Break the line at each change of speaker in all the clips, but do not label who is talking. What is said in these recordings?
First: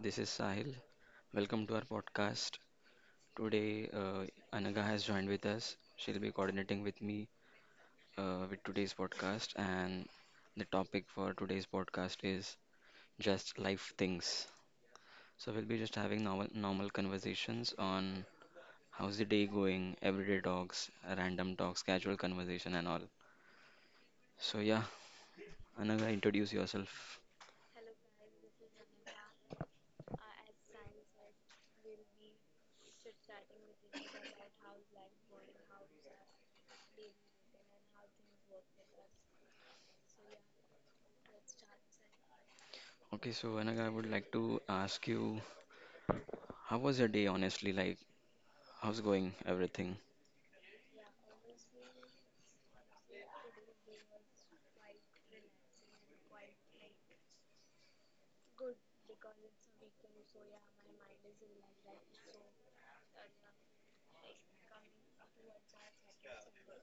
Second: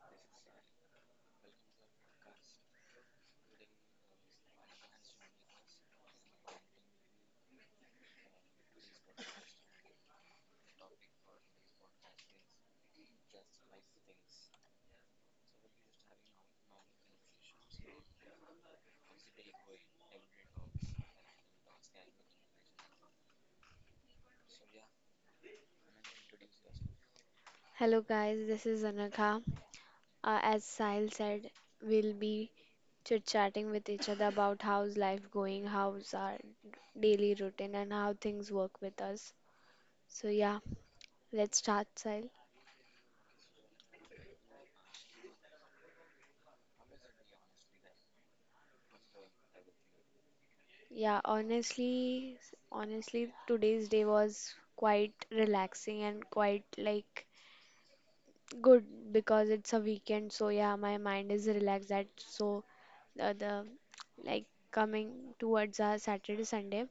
this is Sahil. Welcome to our podcast. Today, Anaga has joined with us. She'll be coordinating with me with today's podcast, and the topic for today's podcast is just life things. So, we'll be just having normal conversations on how's the day going, everyday talks, random talks, casual conversation, and all. So, yeah, Anaga, introduce yourself.
Hello, guys, this is Anakha. As Sahil said, we'll be chit chatting with each other about how's life going, how's our daily routine, and how things work with us. So, yeah, let's start, Sahil.
Okay, so Anaga, I would like to ask you, how was your day, honestly? Like, how's going everything?
Yeah, honestly, today's day was quite relaxing and quite like good, because it's a weekend, so yeah, my mind is relaxed. That so the like coming towards our Saturday, Sunday,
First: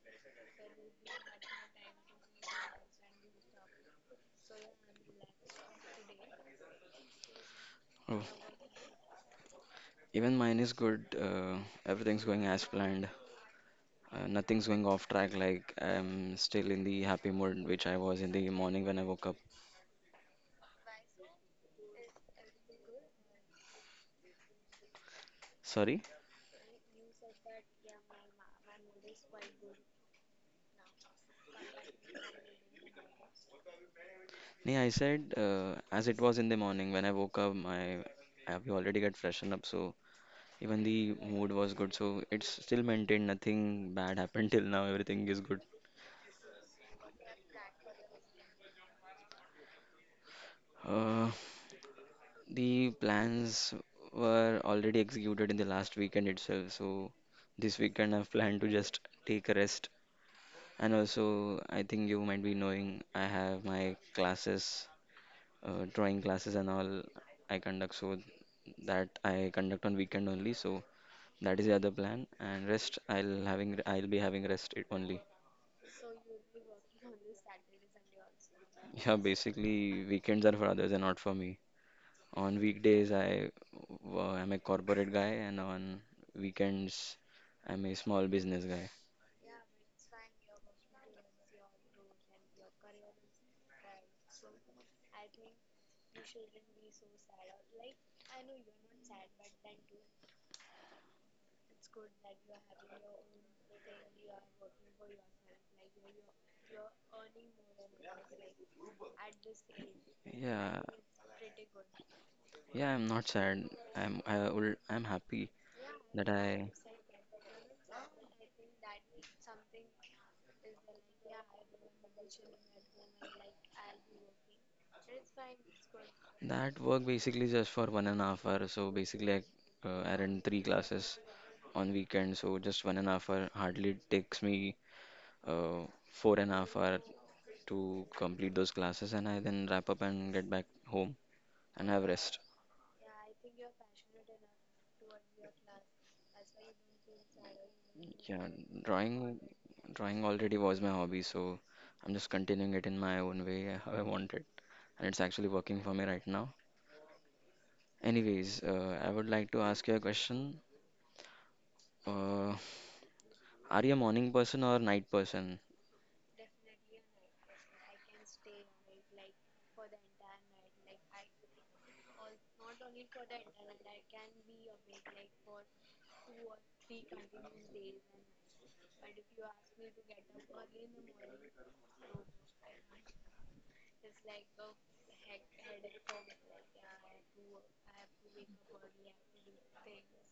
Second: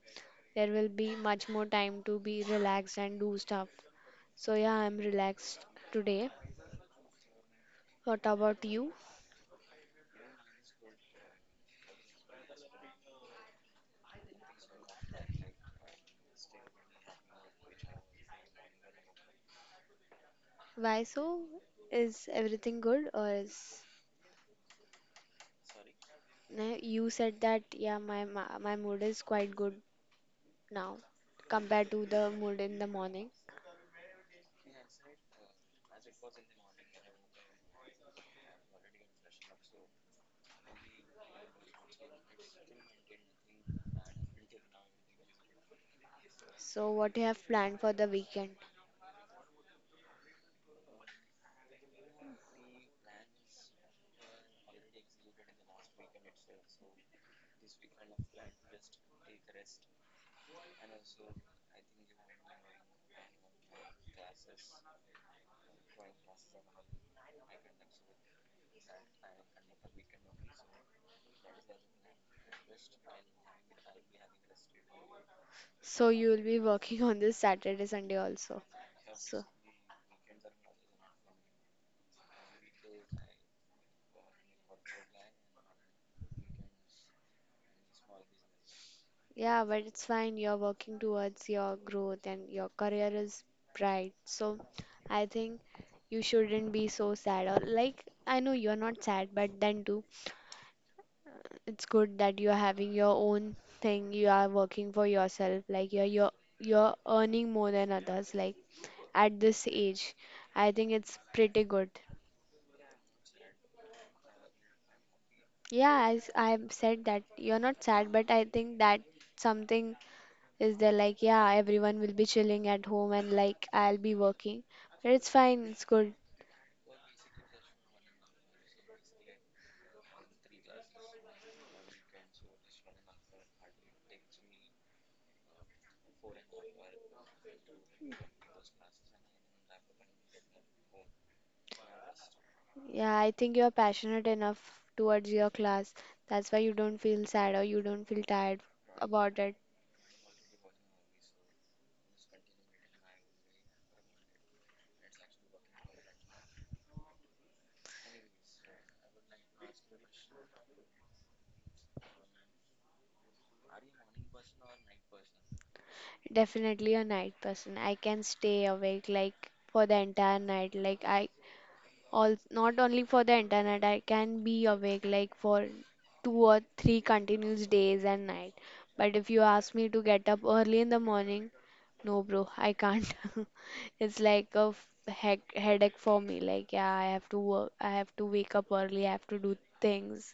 there will be much more time to be relaxed and do stuff. So yeah, I'm relaxed today.
Oh,
What about you?
even mine is good. Everything's going as planned. Nothing's going off track. Like I'm still in the happy mood, which I was in the morning when I woke up.
Why so? Is everything good or is
Sorry?
nah, you said that yeah, my mood is quite good now compared to the mood in the morning.
Yeah, I said as it was in the morning when I woke up. My I we already got freshened up, so even the mood was good. So it's still maintained. Nothing bad happened till now. Everything is good.
So what you have planned for the weekend?
Uh, the plans were already executed in the last weekend itself. So this weekend I've planned to just take a rest. And also, I think you might be knowing I have my classes, drawing classes and all I conduct, so that I conduct on weekend only. So that is the other plan. And rest, I'll be having rest it only.
So you'll be working on this Saturday, Sunday also.
Yeah,
So
basically weekends are for others and not for me. On weekdays, I am a corporate guy, and on weekends, I'm a small business guy.
yeah, but it's fine. You're working towards your growth and your career is bright. So I think you shouldn't be so sad or like I know you're not sad, but then too, it's good that you're having your own thing. You are working for yourself. Like you're earning more than others. Like at this age, I
Yeah,
think it's pretty good.
yeah, I'm not sad. I'm happy
Yeah, I, s-
that
I
I
said that you're not sad, but I think that something is there. Like, yeah, everyone will be chilling at home and like I'll be working, but it's fine, it's good.
that work basically just for 1.5 hours. So basically, I run three classes on weekend. So just 1.5 hours hardly takes me uh, 4.5 hours to complete those classes, and I then wrap up and get back home and have rest.
Yeah, I think you're passionate enough towards your class. That's why you don't feel sad or you don't feel
Yeah,
tired about
drawing
it.
drawing already was my hobby, so I'm just continuing it in my own way, how I want it, and it's actually working for me right now. Anyways, I would like to ask you a question. Uh, are you a morning person or a night person?
Definitely a night person. I can stay awake like for the entire night. Like I All, not only for the internet, I can be awake like for 2 or 3 continuous days and night. But if you ask me to get up early in the morning, no, bro, I can't. It's like a heck, headache for me. Like, yeah, I have to work, I have to wake up early, I have to do things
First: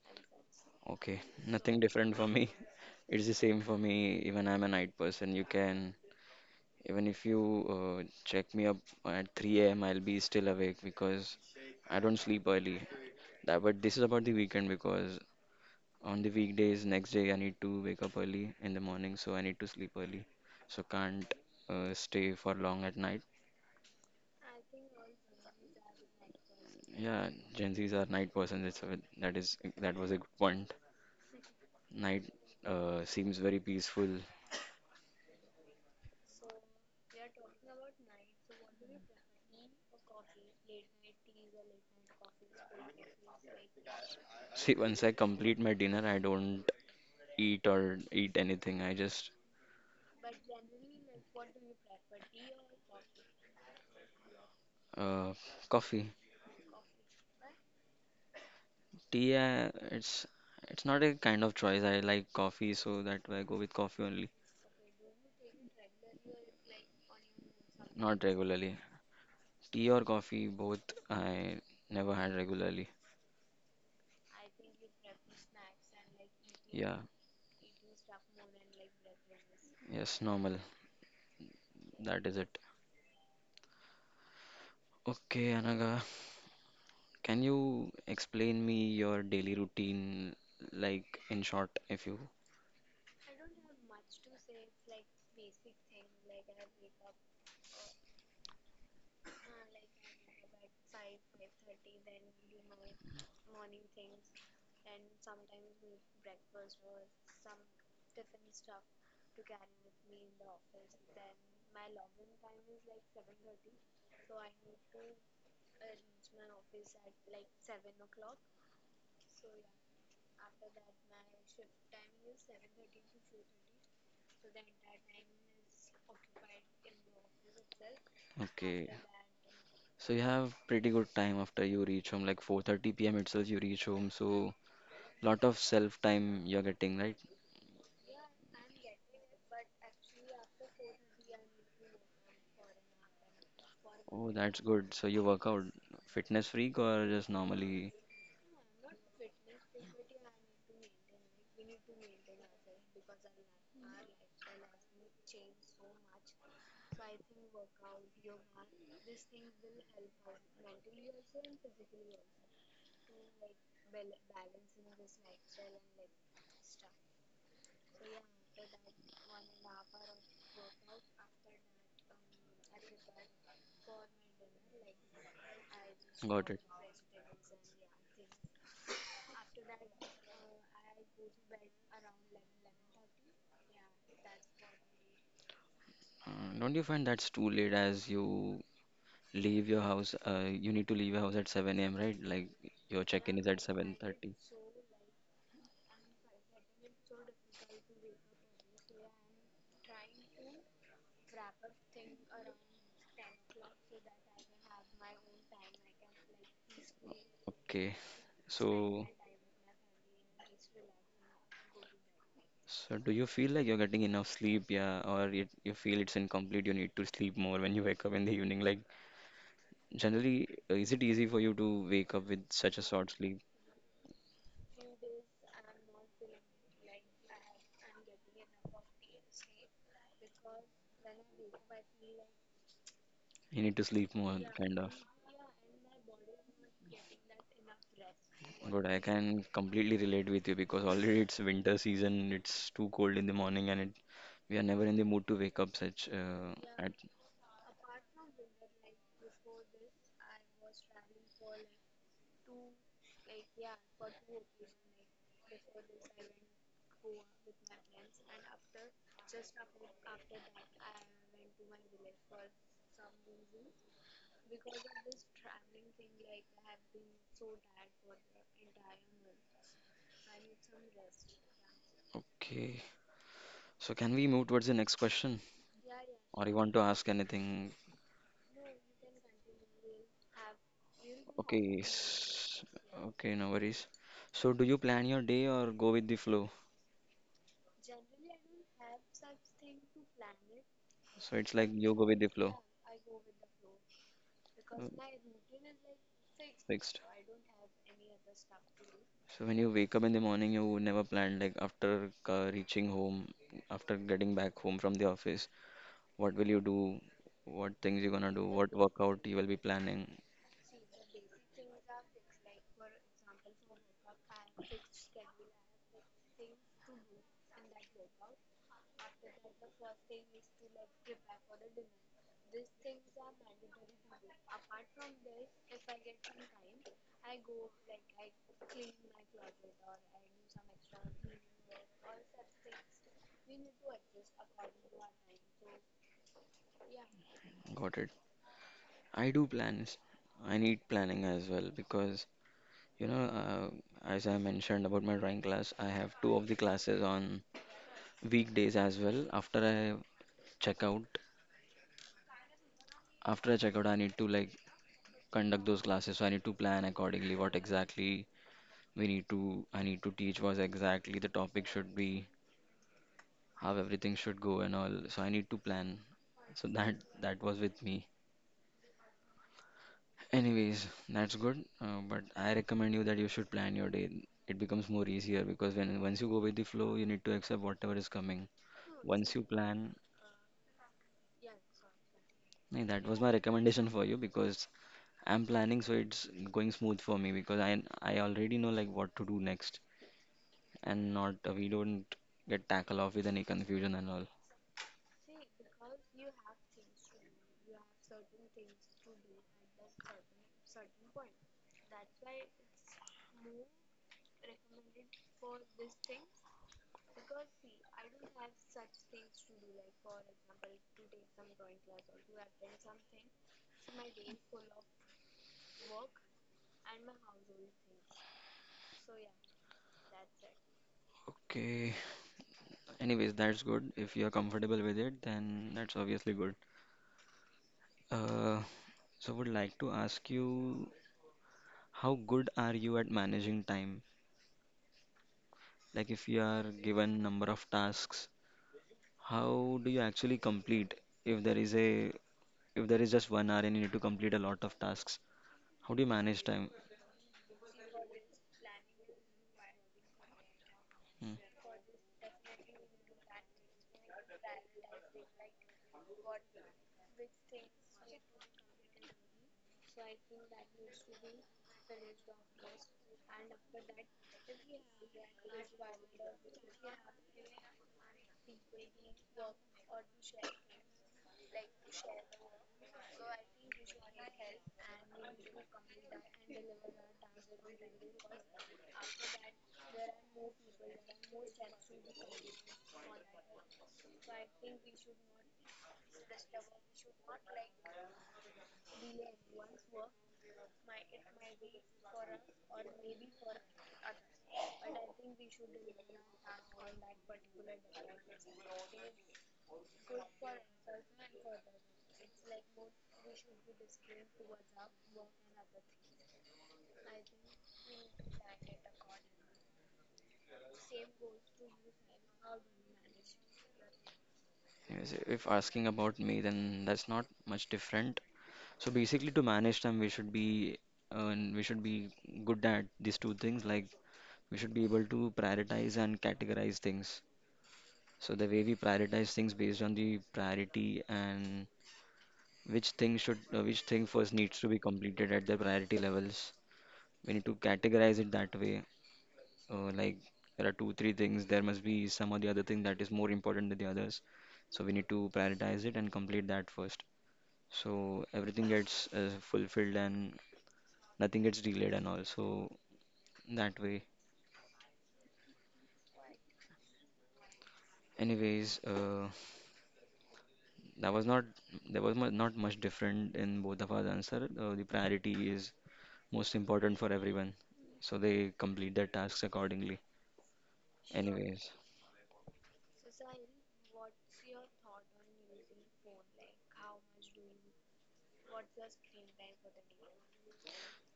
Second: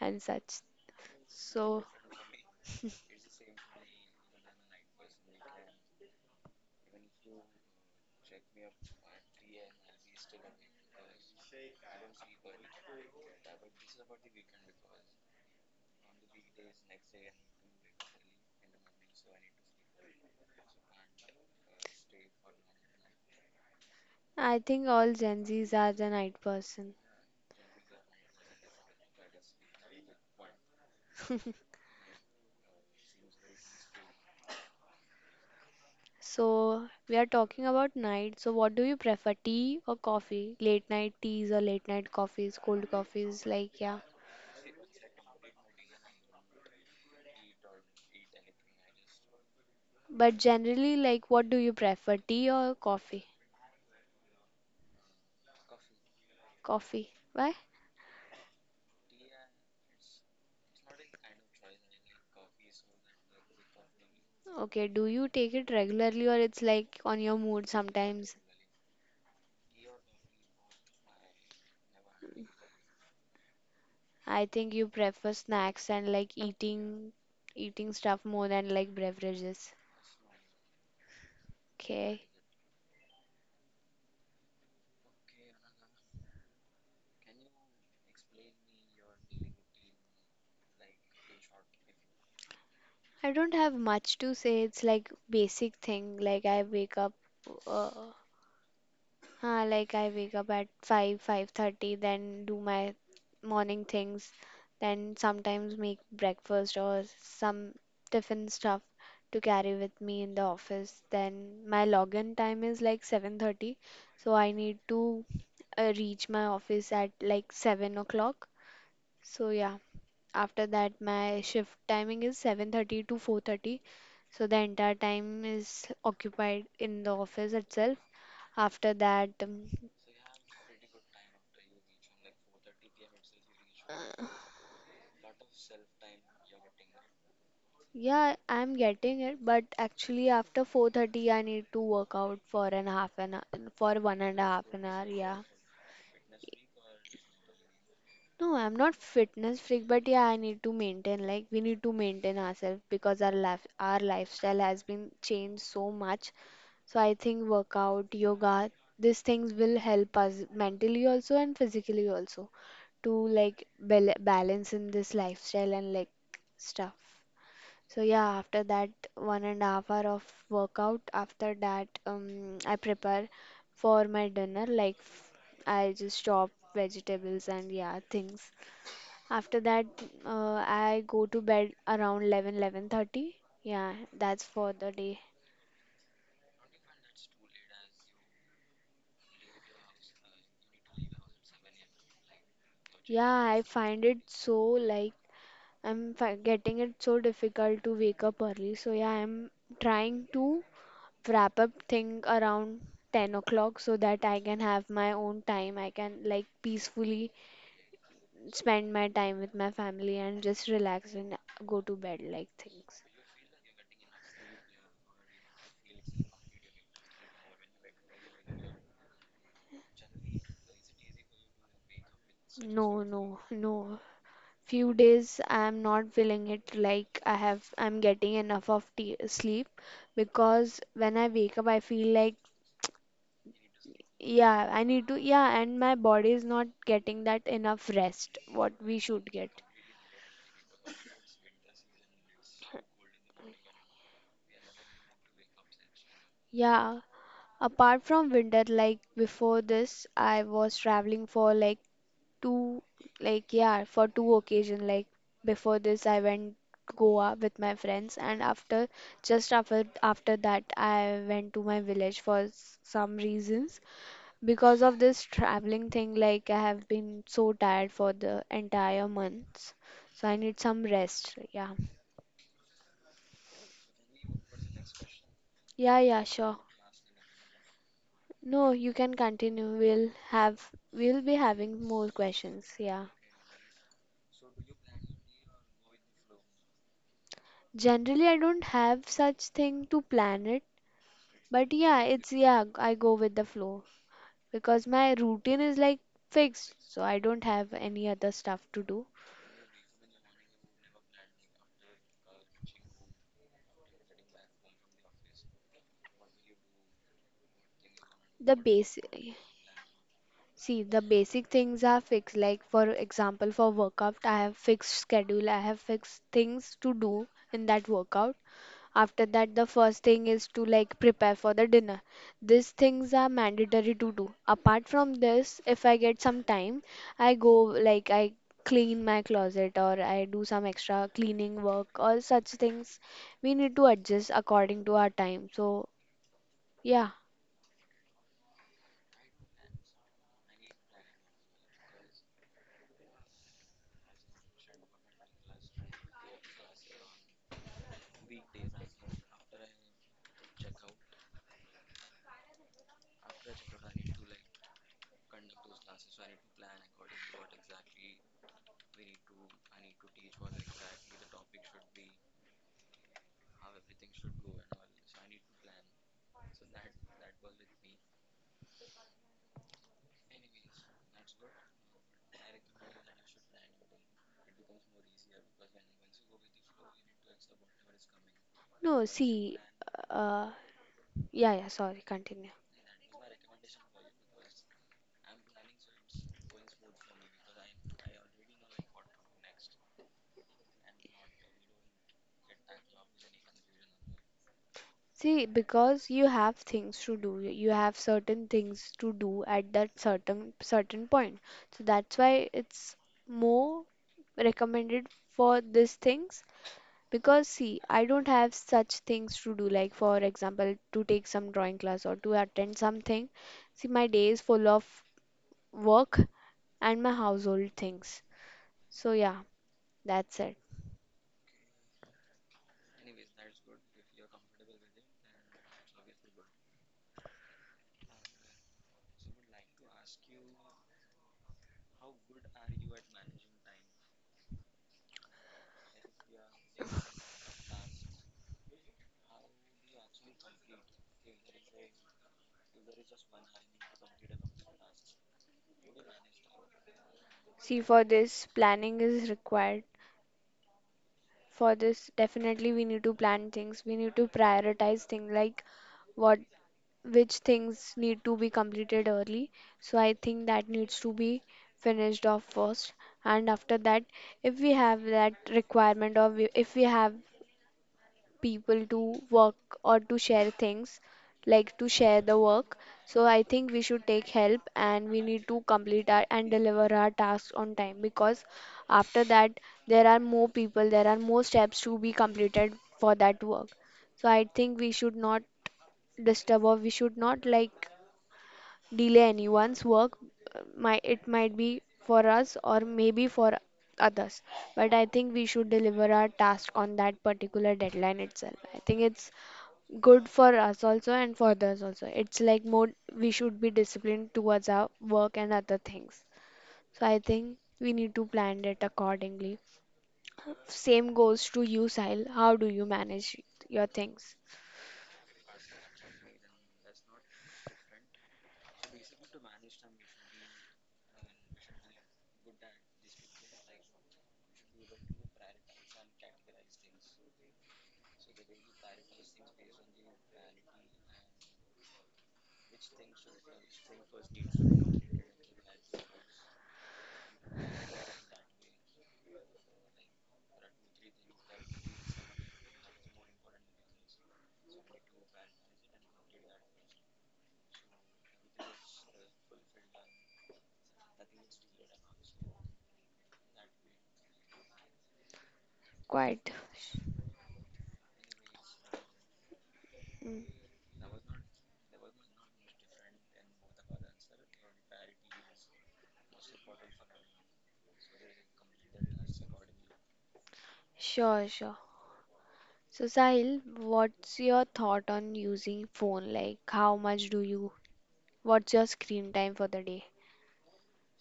and such.
Okay,
So,
nothing different for me. It's the same for me. Even I'm a night person. Even if you check me up at 3 a.m., I'll be still awake because I don't sleep early. That, but this is about the weekend because on the weekdays, next day, I need to wake up early in the morning, so I need to sleep early. So can't stay for long at night.
I think all Gen Zs are the night person.
Yeah, Gen Zs are night persons. It's a, that is That was a good point. Night seems very peaceful.
So we are talking about night. So what do you prefer, tea or coffee? Late night teas or late night coffees, cold coffees, like, yeah.
See, once I complete my dinner, I don't eat anything. I just
But generally, like, what do you prefer, tea or coffee?
uh, coffee,
Coffee. Why?
tea. It's not a kind of choice. I like coffee, so that I go with coffee only.
Okay, do you take it regularly or it's like on your mood
Not
sometimes?
regularly. Tea or coffee, both I never had regularly.
I think you prefer snacks and like
Yeah,
eating stuff more than like beverages.
yes, normal.
Okay.
That is it. Okay, Anaga, can you explain me your daily routine, like in short, if you
I don't have much to say. It's like basic thing. Uh, like I wake up at 5, 5:30, then do my morning things, then sometimes make breakfast or some tiffin stuff to carry with me in the office. Then my login time is like 7:30, so I need to reach my office at like 7 o'clock. So yeah, after that my shift timing is 7:30 to 4:30. So the entire time is occupied in the office itself.
okay?
After that, um,
So you have pretty good time after you reach home, like 4:30 p.m. itself you reach home.
uh,
So lot of self time you're getting, right?
Yeah, I'm getting it, but actually after 4:30 I need to work out for one
Oh,
and a
that's
half an
good.
hour,
So you
yeah.
work out, fitness freak or just normally?
No, I'm not fitness freak, but yeah, I need to maintain. Like, we need to maintain ourselves because our lifestyle has been changed so much. So I think workout, yoga, these things will help us mentally also and physically also to like balance in this lifestyle and like stuff. So yeah, after that 1.5 hour of workout, after that I prepare for my dinner. I just
Got
chop
it.
vegetables and yeah things. After that, I go to bed around 11, 11:30. Yeah, that's for the day.
Uh, don't you find that's too late as you leave your house? You need to leave your house at 7 a.m., right? Like your check-in
Yeah,
is at
I find it
7:30.
so like I'm getting it so difficult to wake up early. So yeah, I'm trying to wrap up thing around 10 o'clock so that I can have my own time. I can like peacefully
Okay.
spend
So,
my time with my family and just relax and go to bed like
so
things.
do you feel like you're getting enough sleep? Yeah, or it, you feel it's incomplete? You need to sleep more when you wake up in the evening. Like generally, is it easy for you to wake up with such a
No,
short
no,
sleep?
no. Few days I'm not feeling it like I'm getting enough of tea, sleep because when I wake up I feel like
You need to sleep more,
yeah,
kind
I
of.
need to. Yeah, and my body is not getting that enough rest what
Good,
we
I
should
can
get.
completely relate with you because already it's winter season, it's too cold in the morning and it we are never in the mood to wake up such at
Yeah, apart from winter, like before this, I was traveling for two, for two occasions. Like before this, I went Goa with my friends, and after just after after that, I went to my village for some reasons. Because of this traveling thing, like I have been so tired for the entire months, so I need some rest. Yeah,
okay. So can we move towards the next question
yeah, yeah,
or you
sure.
want to ask anything?
No, you can continue. We'll have we'll be
Okay,
having more questions. Yeah.
okay, no worries. So do you plan your day or go with the flow?
Generally, I don't have such thing to plan it,
So it's like
but
you
yeah,
go with the flow.
I go with the flow because
Uh,
my routine is like fixed,
Fixed.
so I don't have any other stuff to do.
So when you wake up in the morning, you never plan. Like after reaching home, after getting back home from the office, what will you do? What things you're gonna do?
The
What workout you
basic,
will be planning?
see, the basic things are fixed. Like for example, for workout, I have fixed schedule, I have fixed things to do in that workout. After that, the first thing is to like prepare for the dinner. These things are mandatory to do. Apart from this, if I get some time, I go like I clean my closet or I do some extra cleaning work or such things. We need to adjust according to our time. So, yeah,
Got it. I do plans. I need planning as well because you know, as I mentioned about my drawing class, I have two of the classes on weekdays as well. Check out, After I check out, I need to like conduct those classes. So I need to plan accordingly what exactly we need to I need to teach was exactly the topic should be how everything should go and all. So I need to plan. So that was with me. Anyways, that's good. But I recommend you that you should plan your day. It becomes more easier because when once you go with the flow, you need to accept whatever is coming.
no,
Once you
see,
plan,
uh, yeah, yeah, sorry, continue.
yeah, that was my recommendation for you because I'm planning, so it's going smooth for me because I already know like what to do next and not we don't get tackle off with any confusion and all.
See, because you have things to do, you have certain things to do at that certain point. So that's why it's more recommended for these things. Because see, I don't have such things to do, like for example, to take some drawing class or to attend something. See, my day is full of work and my household things. So yeah, that's it.
Okay. Anyways, that's good. If you're comfortable with it, then that's obviously good. Uh, so would like to ask you, how good are you at managing time? Like if you are given number of tasks, how do you actually complete? If there is a, if there is just 1 hour and you need to complete a lot of tasks, how do you manage time?
See, for this, planning is required
Hmm.
for this definitely we need to plan things. We need to prioritize things. Like, what, which things need to be completed early? So I think that needs to be finished off first. And after that, if we have that requirement, or if we have people to work or to share things, like to share the work. So I think we should take help and we need to complete our and deliver our tasks on time because after that there are more people, there are more steps to be completed for that work. So I think we should not disturb or we should not like delay anyone's work. My it might be for us or maybe for others, but I think we should deliver our task on that particular deadline itself. I think it's good for us also and for others also. It's like more we should be disciplined towards our work and other things. So I think we need to plan it accordingly. Same goes to you, Sahil. How do you manage your things?
Anyways, if asking about me, then that's not much different. So basically, to manage time, we should be good at these two things, like we should be able to prioritize and categorize things. So the way we prioritize things based on the priority and which thing should which thing first needs to be completed at the priority levels. We need to categorize it that way. Like there are two, three things. There must be some or the other thing that is more important than the others. So we need to prioritize it and complete that first. So everything gets fulfilled and nothing gets delayed and all. So that way.
Quite.
Anyways,
Mm.
That was not There was not much different in both of our answer. The priority is most important for everyone, so they complete their tasks accordingly.
Sure,
Anyways,
sure. So Sahil, what's your thought on using phone? Like how much do you, What's your screen time for the day?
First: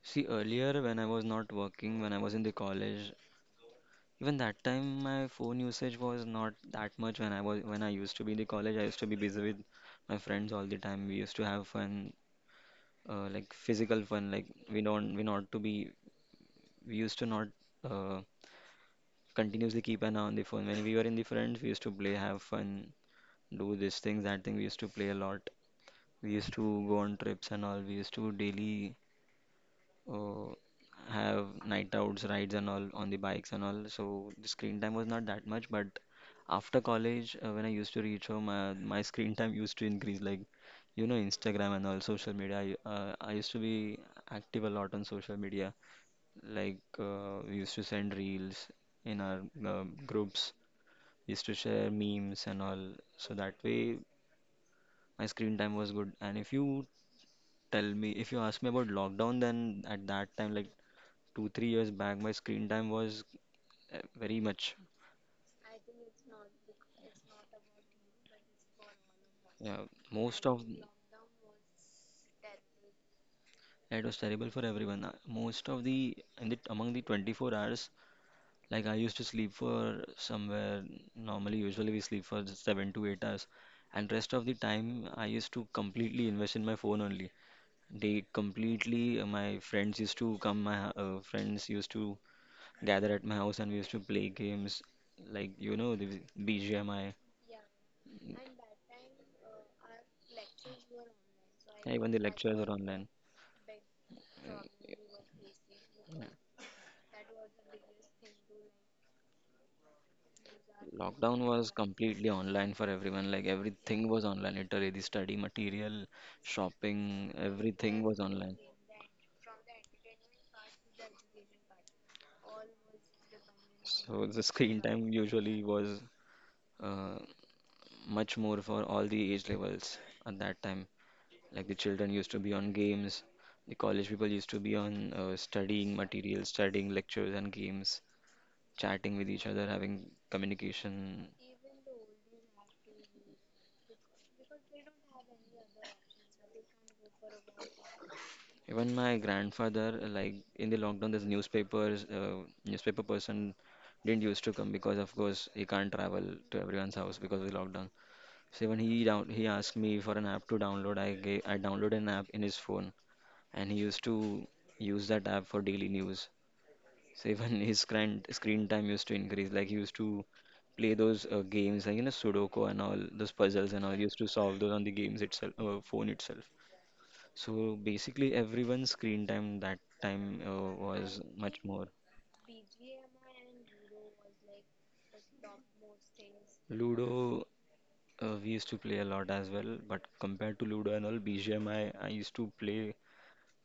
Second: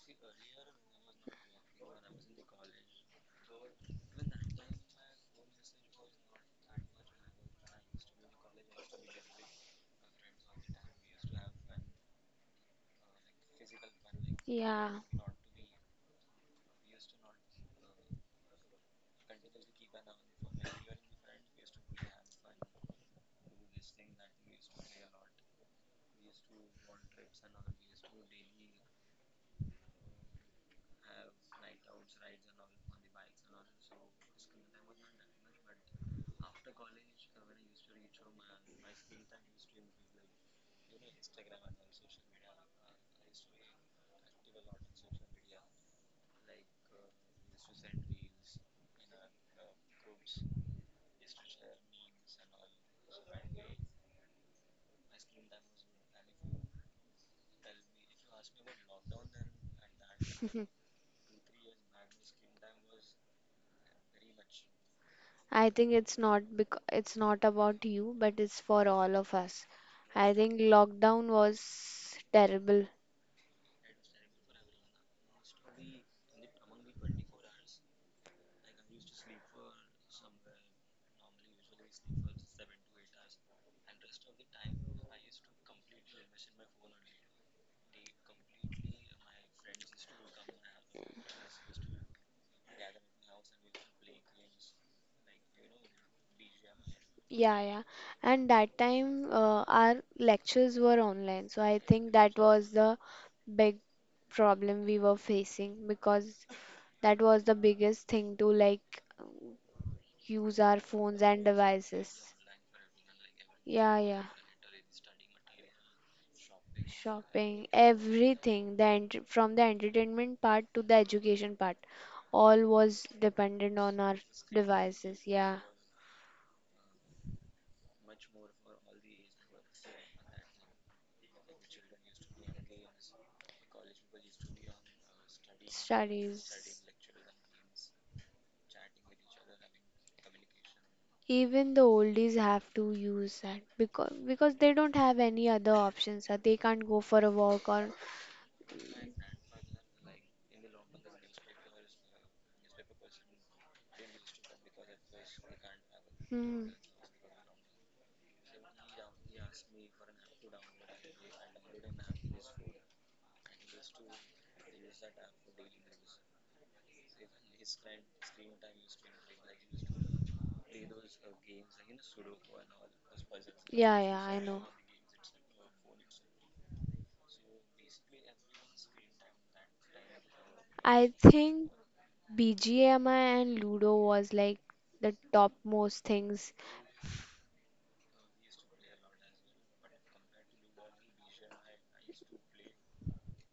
see earlier when I was not working, when I was in the college, even that time my phone usage was not that much. When I used to be in the college, I used to be busy with my friends all the time. We used to have fun, like physical fun. Like we
Yeah.
don't we not to be we used to not uh, continuously keep an eye on the phone. When we were in the friends, we used to play, have fun, do this thing, that thing. We used to play a lot. We used to go on trips and all. We used to daily uh, have night outs, rides and all on the bikes and all. So the screen time was not that much, but after college, when I used to reach home, my screen time used to increase. Like, you know, Instagram and all social media. I used to be active a lot on social media. Like, we used to send reels in our groups used to share memes and all. So that way my screen time was good. And if you ask me about lockdown, then at that time, like two, 3 years back, my screen time was very much.
I think it's not about you, but it's for all of us.
Yeah,
I
most of
think lockdown was terrible.
it was terrible for everyone. Most of the in the among the 24 hours, like I used to sleep for somewhere normally, usually we sleep for 7 to 8 hours, and rest of the time I used to completely invest in my phone only. They completely, my friends used to come, my friends used to gather at my house and we used to play games like, you know, the BGMI,
Yeah, yeah. And that time, our lectures were online, so I
even the
think that
lectures were
was the
online.
big problem we were facing because that was the biggest thing to like use our phones
Lockdown
and
was completely
devices.
online for everyone, like
Yeah,
everything was
yeah.
online, literally the study material, shopping,
Shopping,
everything was online.
everything, from the entertainment part to the education part, all was dependent on our
So the screen time
devices.
usually
Yeah,
was uh, much more for all the age levels at that time. Like the children used to be on games, the college people used to be on studying materials,
studies.
studying lectures and games, chatting with each other, having communication.
Even the oldies have to use that because they don't have any other options. They can't go for a walk or
Even my grandfather, like in the lockdown, this newspapers, newspaper person didn't used to come because, of course, he can't travel to
hmm,
everyone's house because of the lockdown. So when he down, he asked me for an app to download. I downloaded an app in his phone, and he used to use that app for daily news. So even his screen time used to increase. Like he used to play those games, like you know, Sudoku and all those puzzles and all. He
yeah,
used to
yeah, I
solve
know.
those on the games itself, phone itself. So basically, everyone's screen time that time was
I
much
think
more.
BGMI and Ludo was like the topmost things.
Ludo, we used to play a lot as well, but compared to Ludo and all, BGMI, I used to play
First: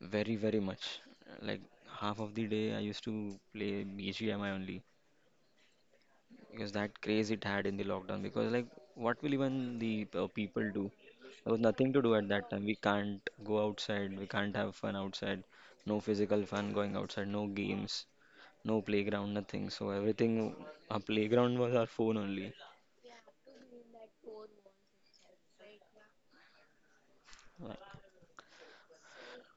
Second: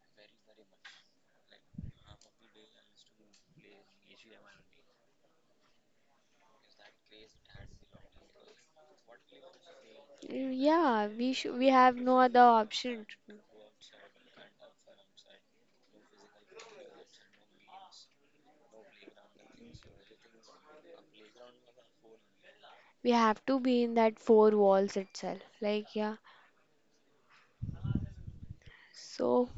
very, very much. Like half of the day, I used to play BGMI only, because that craze it had in the lockdown, because like what will even the people do?
Yeah, we sh
There was
we
nothing
have
to do
no
at
other
that time. We
option.
can't go outside, we can't have fun outside, no physical fun going outside, no games, no playground, nothing. So everything, our playground was our phone only.
We have to be in that four walls itself. Like, yeah.
Like,
So,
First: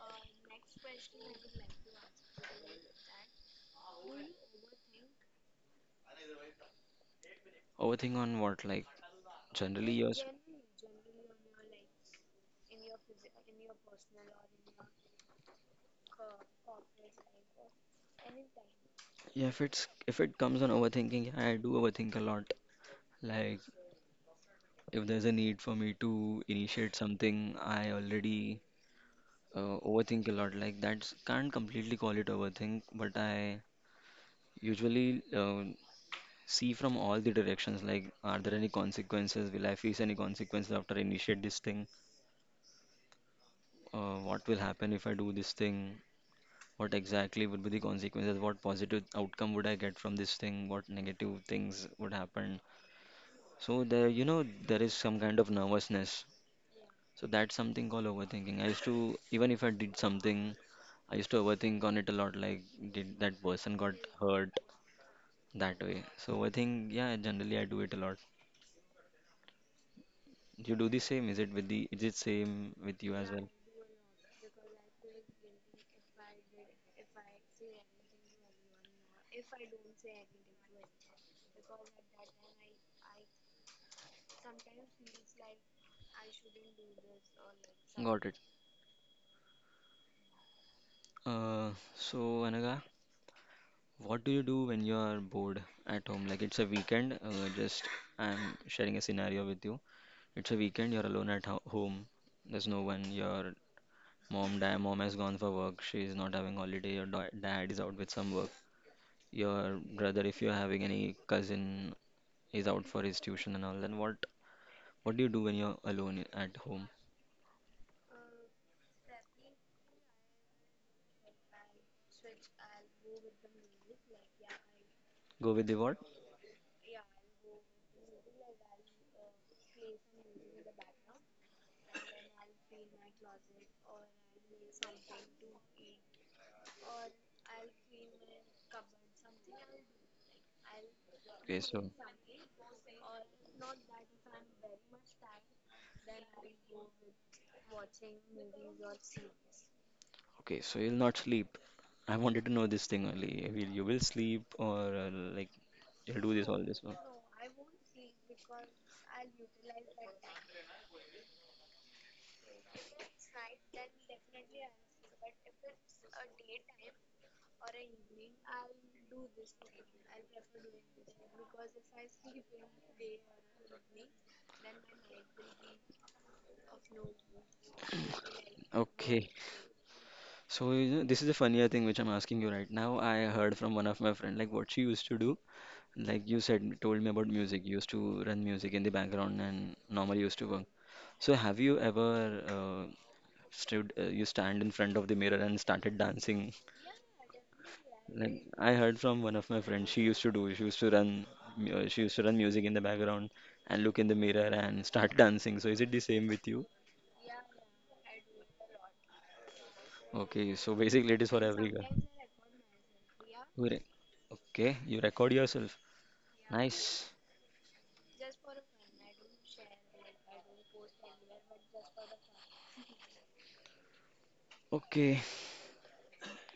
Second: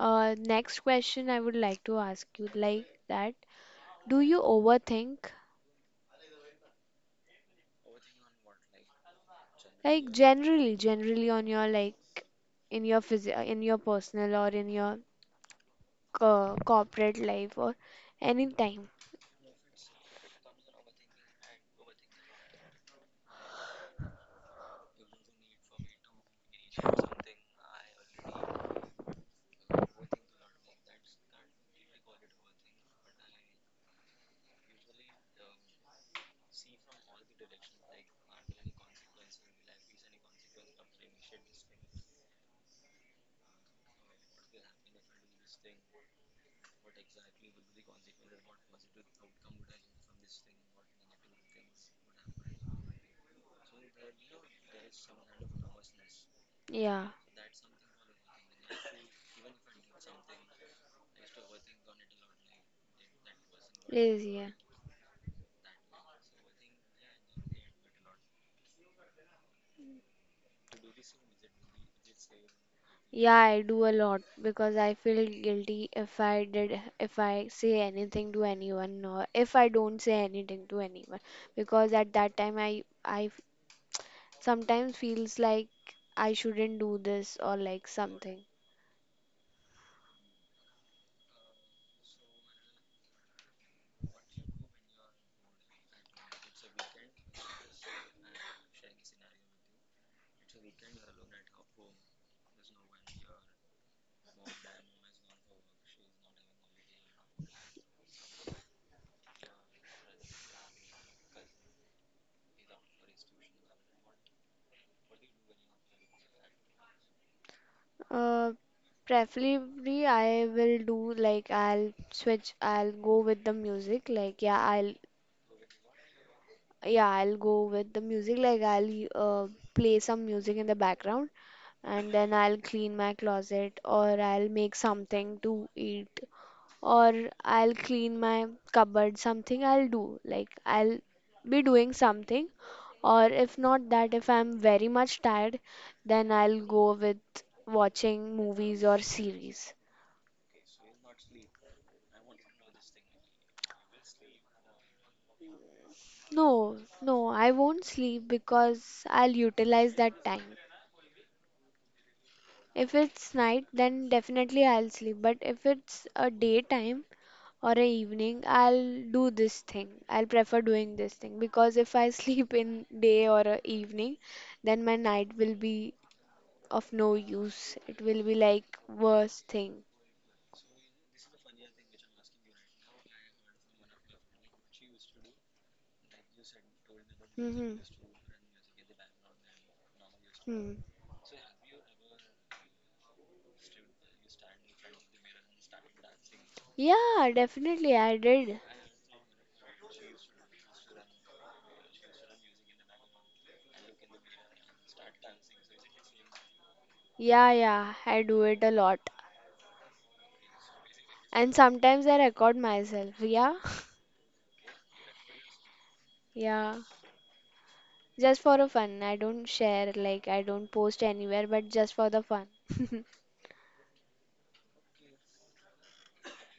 next question I would like to ask you like that. Do you overthink?
overthink on what? Like generally your
Like generally, on your in your personal or in your co corporate life or any time.
yeah, if it's if it comes on overthinking, yeah, I do overthink a lot. Like if there's a need for me to initiate something, I already overthink a lot. Like, that's, can't completely call it overthink, but I usually see from all the directions. Like, are there any consequences? Will I face any consequences after I initiate this thing? What will happen if I do this thing? What exactly would be the consequences? What positive outcome would I get from this thing? What negative things would happen? So there, you know, there is some kind of nervousness.
Yeah.
So that's something called overthinking. I used to, even if I did something, I used to overthink on it a lot, like did that person got
Please, yeah.
hurt that way. So overthink, yeah, generally I do it a lot. You do the same, is it with the is it same with you as
Yeah,
well?
I do a lot because I feel guilty if I did, if I say anything to anyone, or if I don't say anything to anyone, because at that time I sometimes feels like I shouldn't do this or like
Got it.
something.
Uh, so Anaga, what do you do when you are bored at home? Like it's a weekend, just I'm sharing a scenario with you. It's a weekend, you're alone at ho home. There's no one. Your mom, dad, mom has gone for work. She's not having holiday. Your dad is out with some work. Your brother, if you're having any cousin, is out for his tuition and all, then what do you do when you're alone at home?
Uh, preferably I will do like I'll go with the music. Like yeah, I'll
Go with the what?
Yeah, I'll go with the music. Like I'll play some music in the background and then I'll clean my closet or I'll make something to eat or I'll clean my cupboard. Something I'll do. Like, I'll
Okay,
be
so
doing something or if not that, if I'm very much tired, then I'll go with watching movies or series.
okay, so you'll not sleep. I wanted to know this thing only. Will you will sleep or like you'll do this, all
No,
this one?
no, I won't sleep because I'll utilize that time. If it's night, then definitely I'll sleep. But if it's a daytime or a evening, I'll do this thing. I'll prefer doing this thing because if I sleep in day or a evening, then my night will be of no use. It will be like
Okay,
worst thing.
so you know, this is the funnier thing which I'm asking you right now. I heard from one of my friend like what she used to do. Like you said, told me about music. You
Hmm.
used to run music in the background and normally used to work.
Hmm.
So have you ever stood, you stand in front of the mirror and started dancing?
Yeah, definitely I
Like
did.
I heard from one of my friends, she used to do. She used to run, she used to run music in the background and look in the mirror and start dancing. So is it the same with you?
Yeah, yeah, I do it a lot.
Okay, so basically it is for
And
every girl.
sometimes I record myself. Yeah,
Who re- Okay, you record yourself.
yeah.
Nice.
Just for a fun. I don't share, like, I don't post anywhere, but just for the fun.
Okay,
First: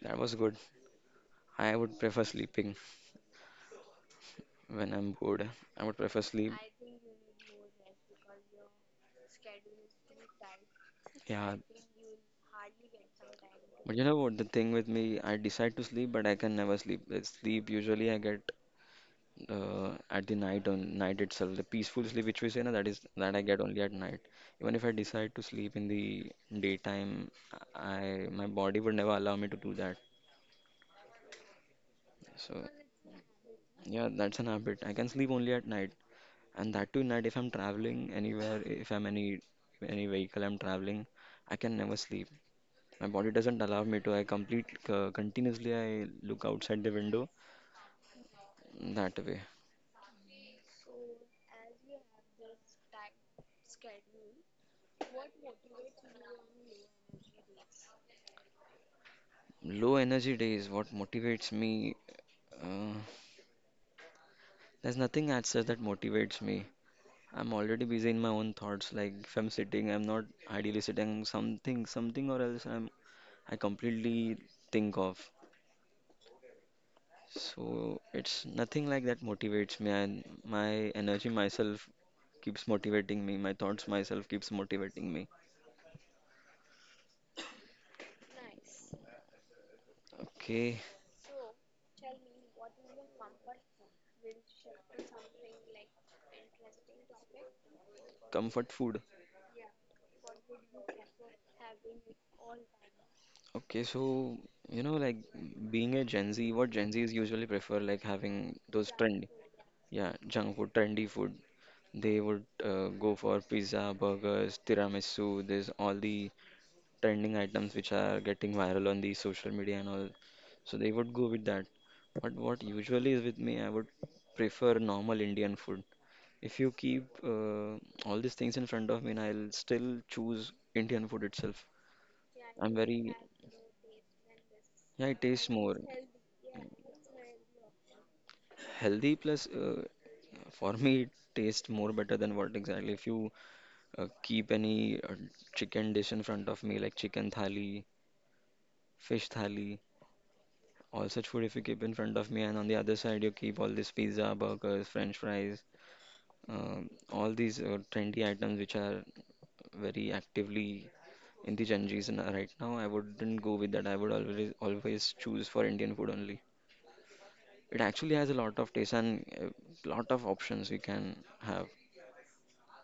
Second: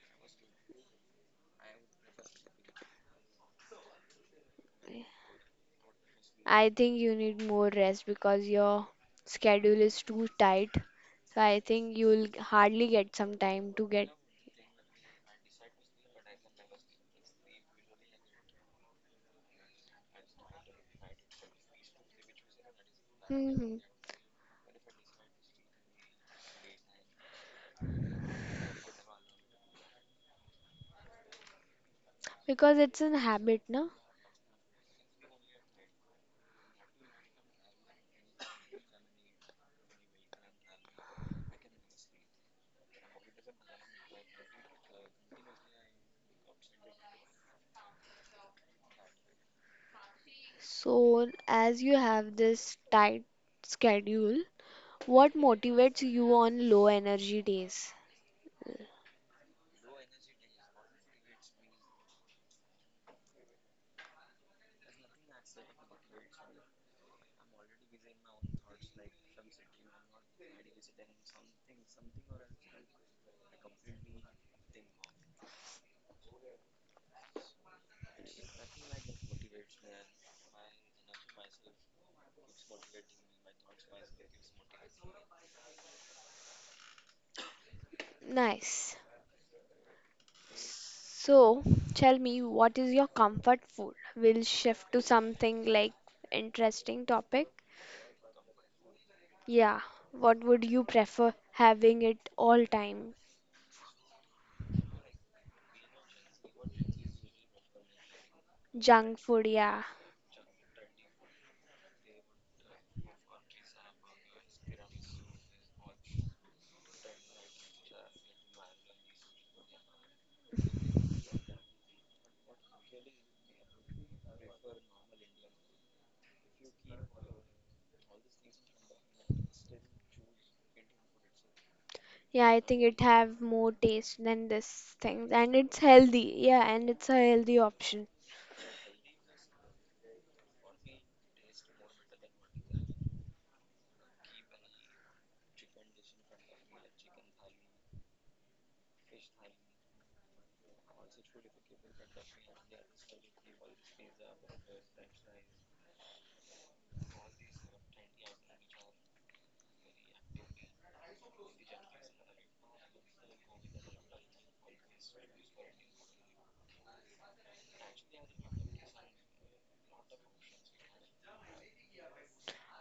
that was good. I would prefer sleeping. When I'm bored, I would prefer sleep.
I think you need more rest because your schedule is too tight. So
Yeah,
I think you'll hardly get some time to
but you
get.
know what? The thing with me, I decide to sleep, but I can never sleep. Sleep usually I get at the night on night itself. The peaceful sleep which we say, na, that is that I get
Hmm.
only at night. Even if I decide to sleep in the daytime, I my body would never allow me to do that. So
Because it's a habit, no?
yeah, that's an habit. I can sleep only at night, and that too night if I'm traveling anywhere, if I'm any vehicle I'm traveling, I can never sleep. My body doesn't allow me to. I complete continuously, I look outside the window that way.
So, as you have this tight schedule, what motivates you on low energy days?
Low energy days. What motivates me? Uh, there's nothing as such that motivates me. I'm already busy in my own thoughts. Like if I'm sitting, I'm not ideally sitting. Something, something or else. I'm. I completely think of. So it's nothing like that motivates me. And my energy myself keeps motivating me. My thoughts myself keeps motivating me.
Nice.
Okay,
So, tell me, what is your comfort food? We'll shift to something like interesting topic.
comfort food.
Yeah, what would you prefer having it all time?
Okay, so you know, like being a Gen Z, what Gen Zs usually prefer, like having those
Junk
trendy,
food, yeah.
yeah, junk food, trendy food. They would go for pizza, burgers, tiramisu. There's all the trending items which are getting viral on the social media and all. So they would go with that. But what usually is with me, I would prefer normal Indian food. If you keep all these things in front of me, and I'll still choose Indian food itself.
Yeah, I
I'm
think it
very,
have more taste than this
yeah, it
thing,
tastes
and
more
it's healthy. Yeah, and it's a healthy option.
healthy plus for me it tastes more better than what exactly if you keep any chicken dish in front of me like chicken thali, fish thali, all such food if you keep in front of me and on the other side you keep all this pizza, burgers, french fries, all these trendy items which are very actively in the right now, I wouldn't go with that. I would always choose for Indian food only. It actually has a lot of taste and a lot of options we can have.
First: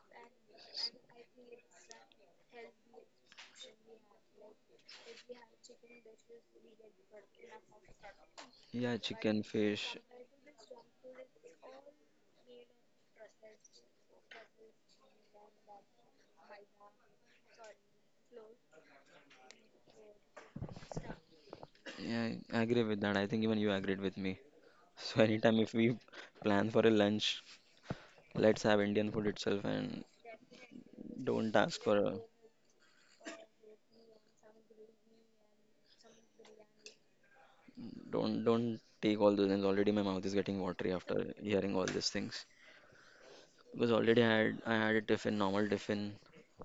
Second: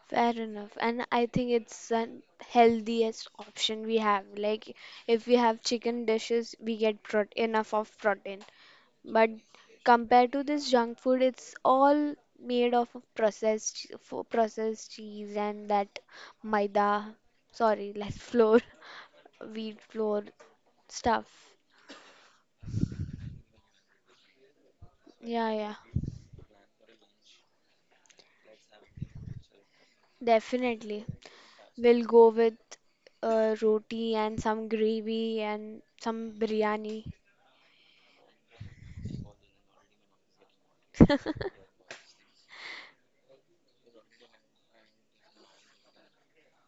Fair enough. And I think it's the healthiest option we have. Like, if we have chicken dishes, we get prot enough of protein.
Yeah,
But
chicken, fish.
compared to this junk food, it's all made of processed cheese and that maida, sorry, like flour, wheat flour stuff.
Yeah, I agree with that. I think even you agreed with me. So
Yeah,
anytime
yeah,
if we plan for a lunch, let's have Indian food itself and
definitely.
don't ask for
We'll
a,
go with roti and some gravy and some biryani.
don't take all those things. Already my mouth is getting watery after hearing all these things. Because already I had a tiffin, normal tiffin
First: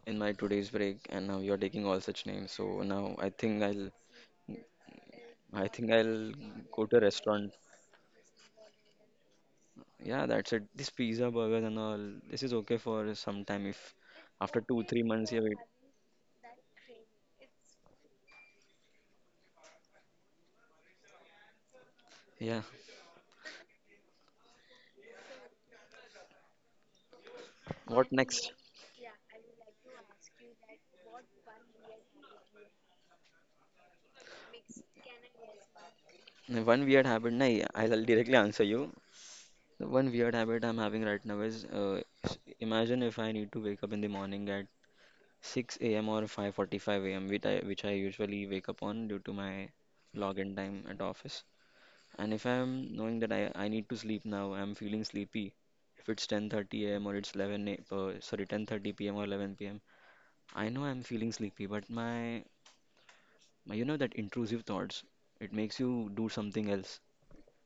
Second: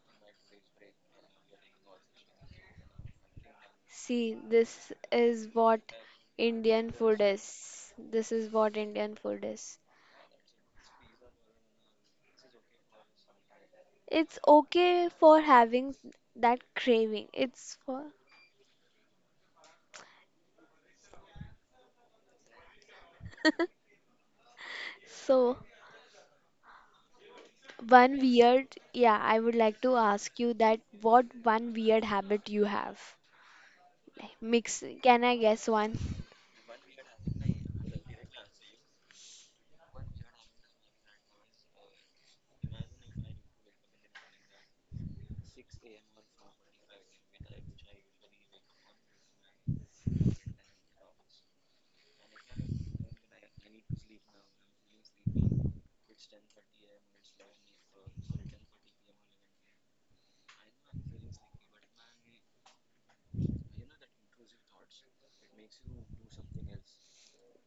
in my today's break and now you're taking all such names. So now I think
See, this is what
I'll
Indian
go to a
food
restaurant.
is. This is what Indian food is.
Yeah, that's it. This pizza burgers and all. This is okay for some time if
It's
after two three
okay
months
for
you wait.
having that craving. It's for.
Yeah.
So
What
one
next?
weird, yeah, I would like to ask you that what one weird habit you have. Like, Mix, can I guess one?
One weird habit. Nah, I'll directly answer you. The one weird habit I'm having right now is imagine if I need to wake up in the morning at 6 a.m. or 5:45 a.m., which I usually wake up on due to my login time at office. And if I'm knowing that I need to sleep now, I'm feeling sleepy. If it's 10:30 a.m. or it's 11 a, uh, sorry 10:30 p.m. or 11 p.m., I know I'm feeling sleepy, but my, you know, that intrusive thoughts, it makes you do something else.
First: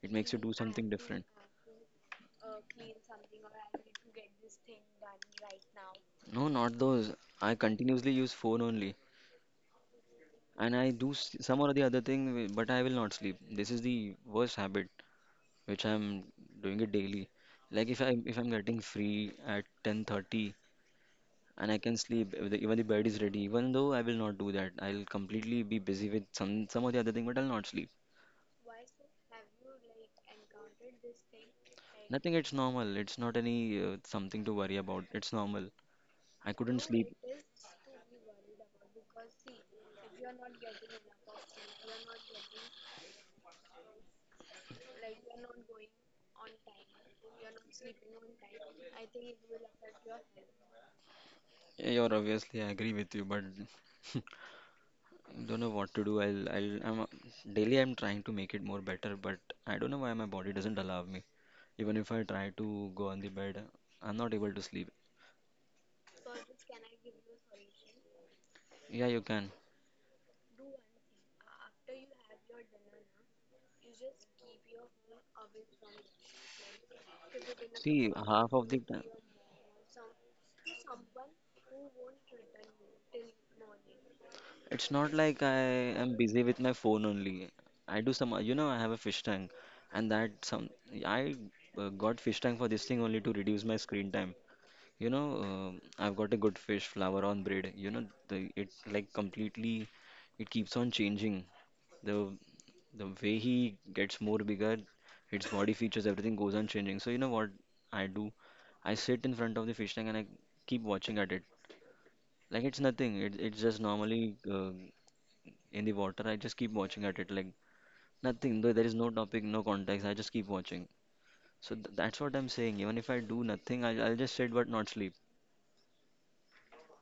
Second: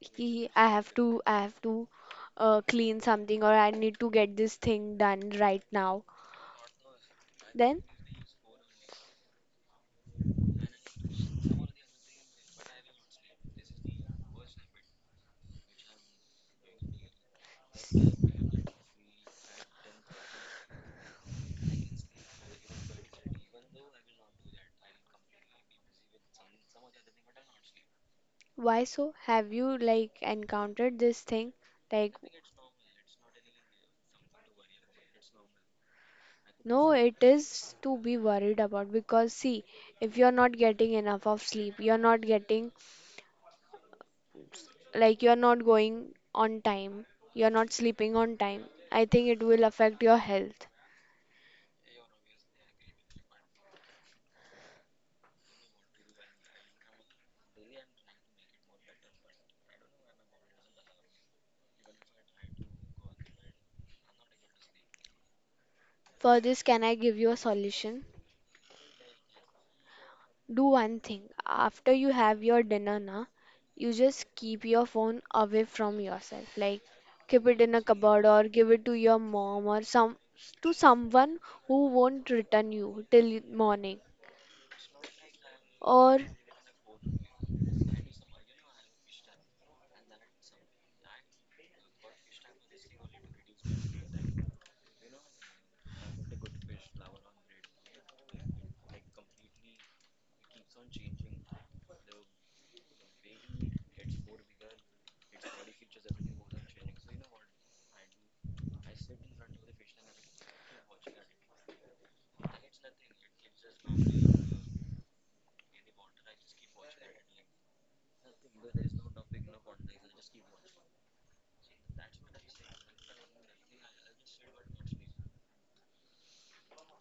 It makes you
He,
do
I
something
have to,
different.
I have to clean something or I need to get this thing done right now.
No, not those. I
Then
continuously use phone only, and I do some or the other thing, but I will not sleep. This is the worst habit which I'm doing it daily. Like if I'm getting free at 10:30, and I can sleep if the, even the bed is ready. Even though I will not do that, I'll completely be busy with some of the other thing, but I'll not sleep.
why so? Have you like encountered this thing? Like,
Nothing. It's normal. It's not any something to worry about. It's normal. I couldn't
no,
sleep.
it is to be worried about because see, if you're not getting enough of sleep, you're not going on time, you're not sleeping on time. I think it will affect your health.
You're obviously I agree with you, but don't know what to do. I'm daily I'm trying to make it more better, but I don't know why my body doesn't allow me. Even if I try to go on the bed, I'm not able to sleep.
For this, can I give you a solution?
Yeah, you can.
Do one thing. After you have your dinner na, you just keep your phone away from yourself. Like, keep it in a
See,
cupboard or
half of
give
the
it to
time,
your mom or some to someone who won't return you till morning,
it's not like I am
or.
busy with my phone only. I do some, you know, I have a fish tank, and that some I got fish tank for this thing only to reduce my screen time. You know, I've got a good fish flower on bread. You know, the it like completely it keeps on changing. The the way he gets more bigger, its body features, everything goes on changing. So you know what I do? I sit in front of the fish tank and I keep watching at it. Like it's nothing. It's just normally in the water. I just keep watching at it. Like nothing. Though there is no topic, no context. I just keep watching. So th that's what I'm saying. Even if I do nothing, I'll just sit but not sleep.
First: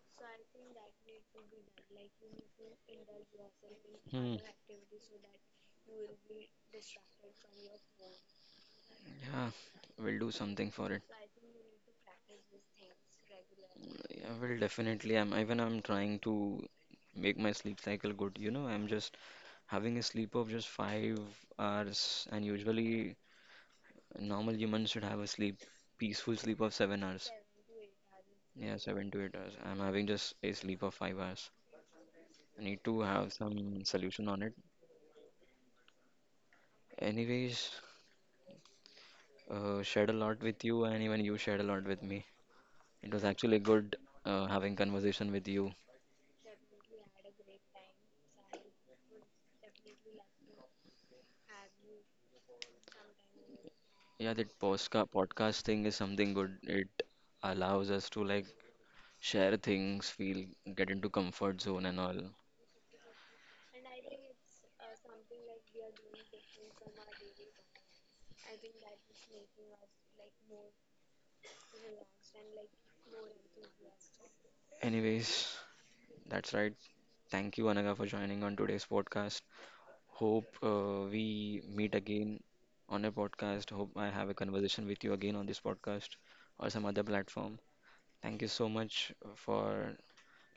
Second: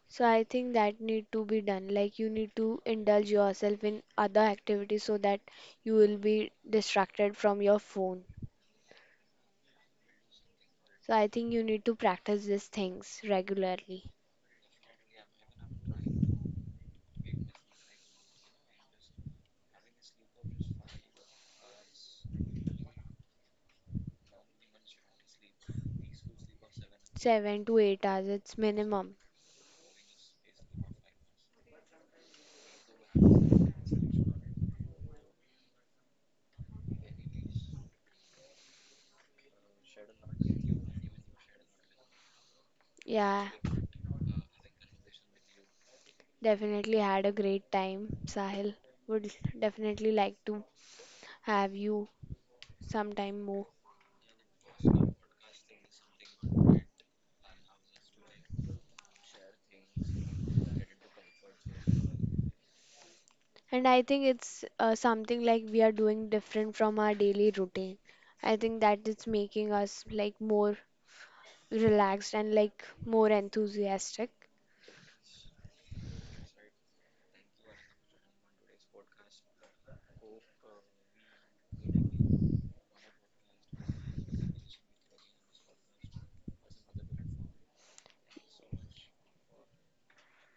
So I think that need to be done. Like, you need to indulge yourself in
Hmm.
other activities so that you will be distracted from your phone.
Yeah, we'll do something for it.
So I think you need to practice these things regularly.
I will definitely. I'm trying to make my sleep cycle good. You know, I'm just having a sleep of just 5 hours, and usually a normal humans should have a sleep, peaceful sleep of 7 hours.
7 to 8 hours, it's
Seven. Yeah, seven
minimum.
to eight hours. I'm having just a sleep of 5 hours. I need to have some solution on it. Anyways, shared a lot with you, and even you shared a lot with me. It was
Yeah,
actually good having conversation with you.
definitely had a great time. Sahil, would definitely like to have you sometime more.
Yeah, that postca podcast thing is something good. It allows us to like share things, feel, get into comfort zone and all.
And I think it's something like we are doing different from our daily routine. I think that it's making us like more relaxed and like more enthusiastic.
Anyways, that's right. Thank you, Anaga, for joining on today's podcast. Hope we meet again on a podcast. Hope I have a conversation with you again on this podcast or some other platform. Thank you so much for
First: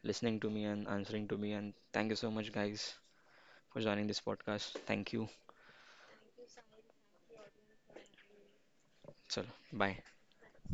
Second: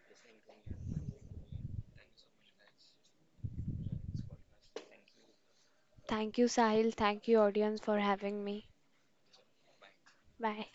listening to me and answering to me. And thank you so much, guys, for joining this podcast. Thank you.
Thank you, Sahil. Thank you, audience, for having me.
Chalo, bye.
Bye.